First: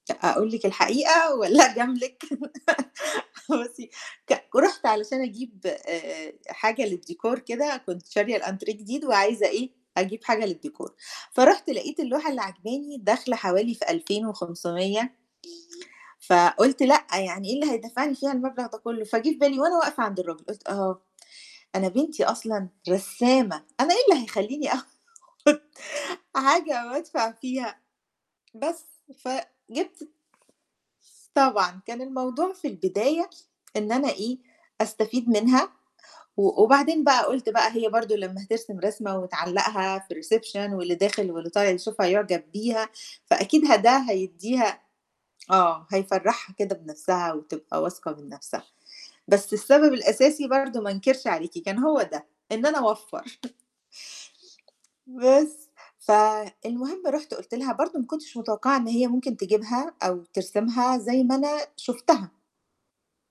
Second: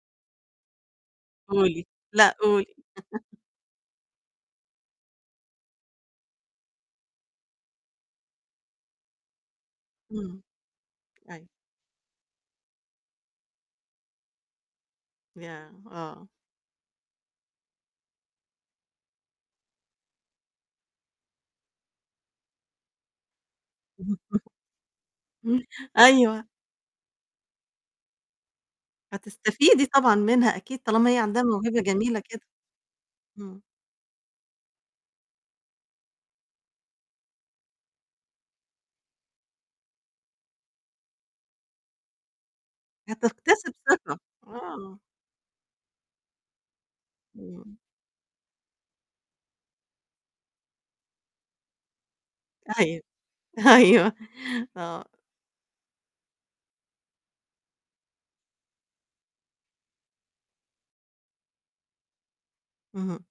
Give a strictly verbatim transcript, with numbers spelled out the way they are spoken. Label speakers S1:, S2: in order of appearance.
S1: أ أقول لِك الحقيقة، والّا
S2: قولي
S1: أجاملِك؟
S2: لأ قولي
S1: بُصي ك رُحت علشان أجيب أ أ حاجة للديكور كده، كنت شارية الأنتريه جديد، وعايزة إيه، أجيب
S2: امم.
S1: حاجة للديكور،
S2: أيوه.
S1: فرُحت لقيت اللوحة اللي عاجباني داخلة حوالي في ألفين وخُمسُمِيّة
S2: ياه! آه.
S1: فقُلت لأ يعني إيه اللي هيدَفّعني فيها المبلغ ده كُلُّه، فجِه في بالي، وأنا واقفة عند الراجل، قُلت أها، أنا بنتي أصلًا رسّامة أنا إيه اللي هيخليني أخُد
S2: امم أيوه.
S1: حاجة وأدفع فيها! بس
S2: هتستفيدي
S1: فجِبت
S2: طبعًا منها أكيد، طالما هي عندها موهبة
S1: طبعًا كان
S2: جميلة كده.
S1: الموضوع في البداية
S2: امم.
S1: إن أنا إيه، أستفيد منها، و وبعدين بقى قُلت بقى هي برضه لمّا هترسم رسمة وتعلّقها في الreception واللي داخل واللي طالع يشوفها يعجب بيها، فأكيد
S2: هتكتسب
S1: ه ده
S2: ثقة،
S1: هيدّيها
S2: آه.
S1: آه هيفَرّحها كده بنفسها،
S2: إمم.
S1: وتبقى واثقة من نفسها، بس السبب الأساسي برضه ما انكرش عليكِ، كان هو ده، إن أنا
S2: أيوه.
S1: أوَفّر
S2: أيوه. آه.
S1: بس. فالمُهم رُحت قلت لها، برضه ما كنتش متوقعة إن هي ممكن تجيبها، أو ترسمها زي ما أنا شُفتها.
S2: اهم.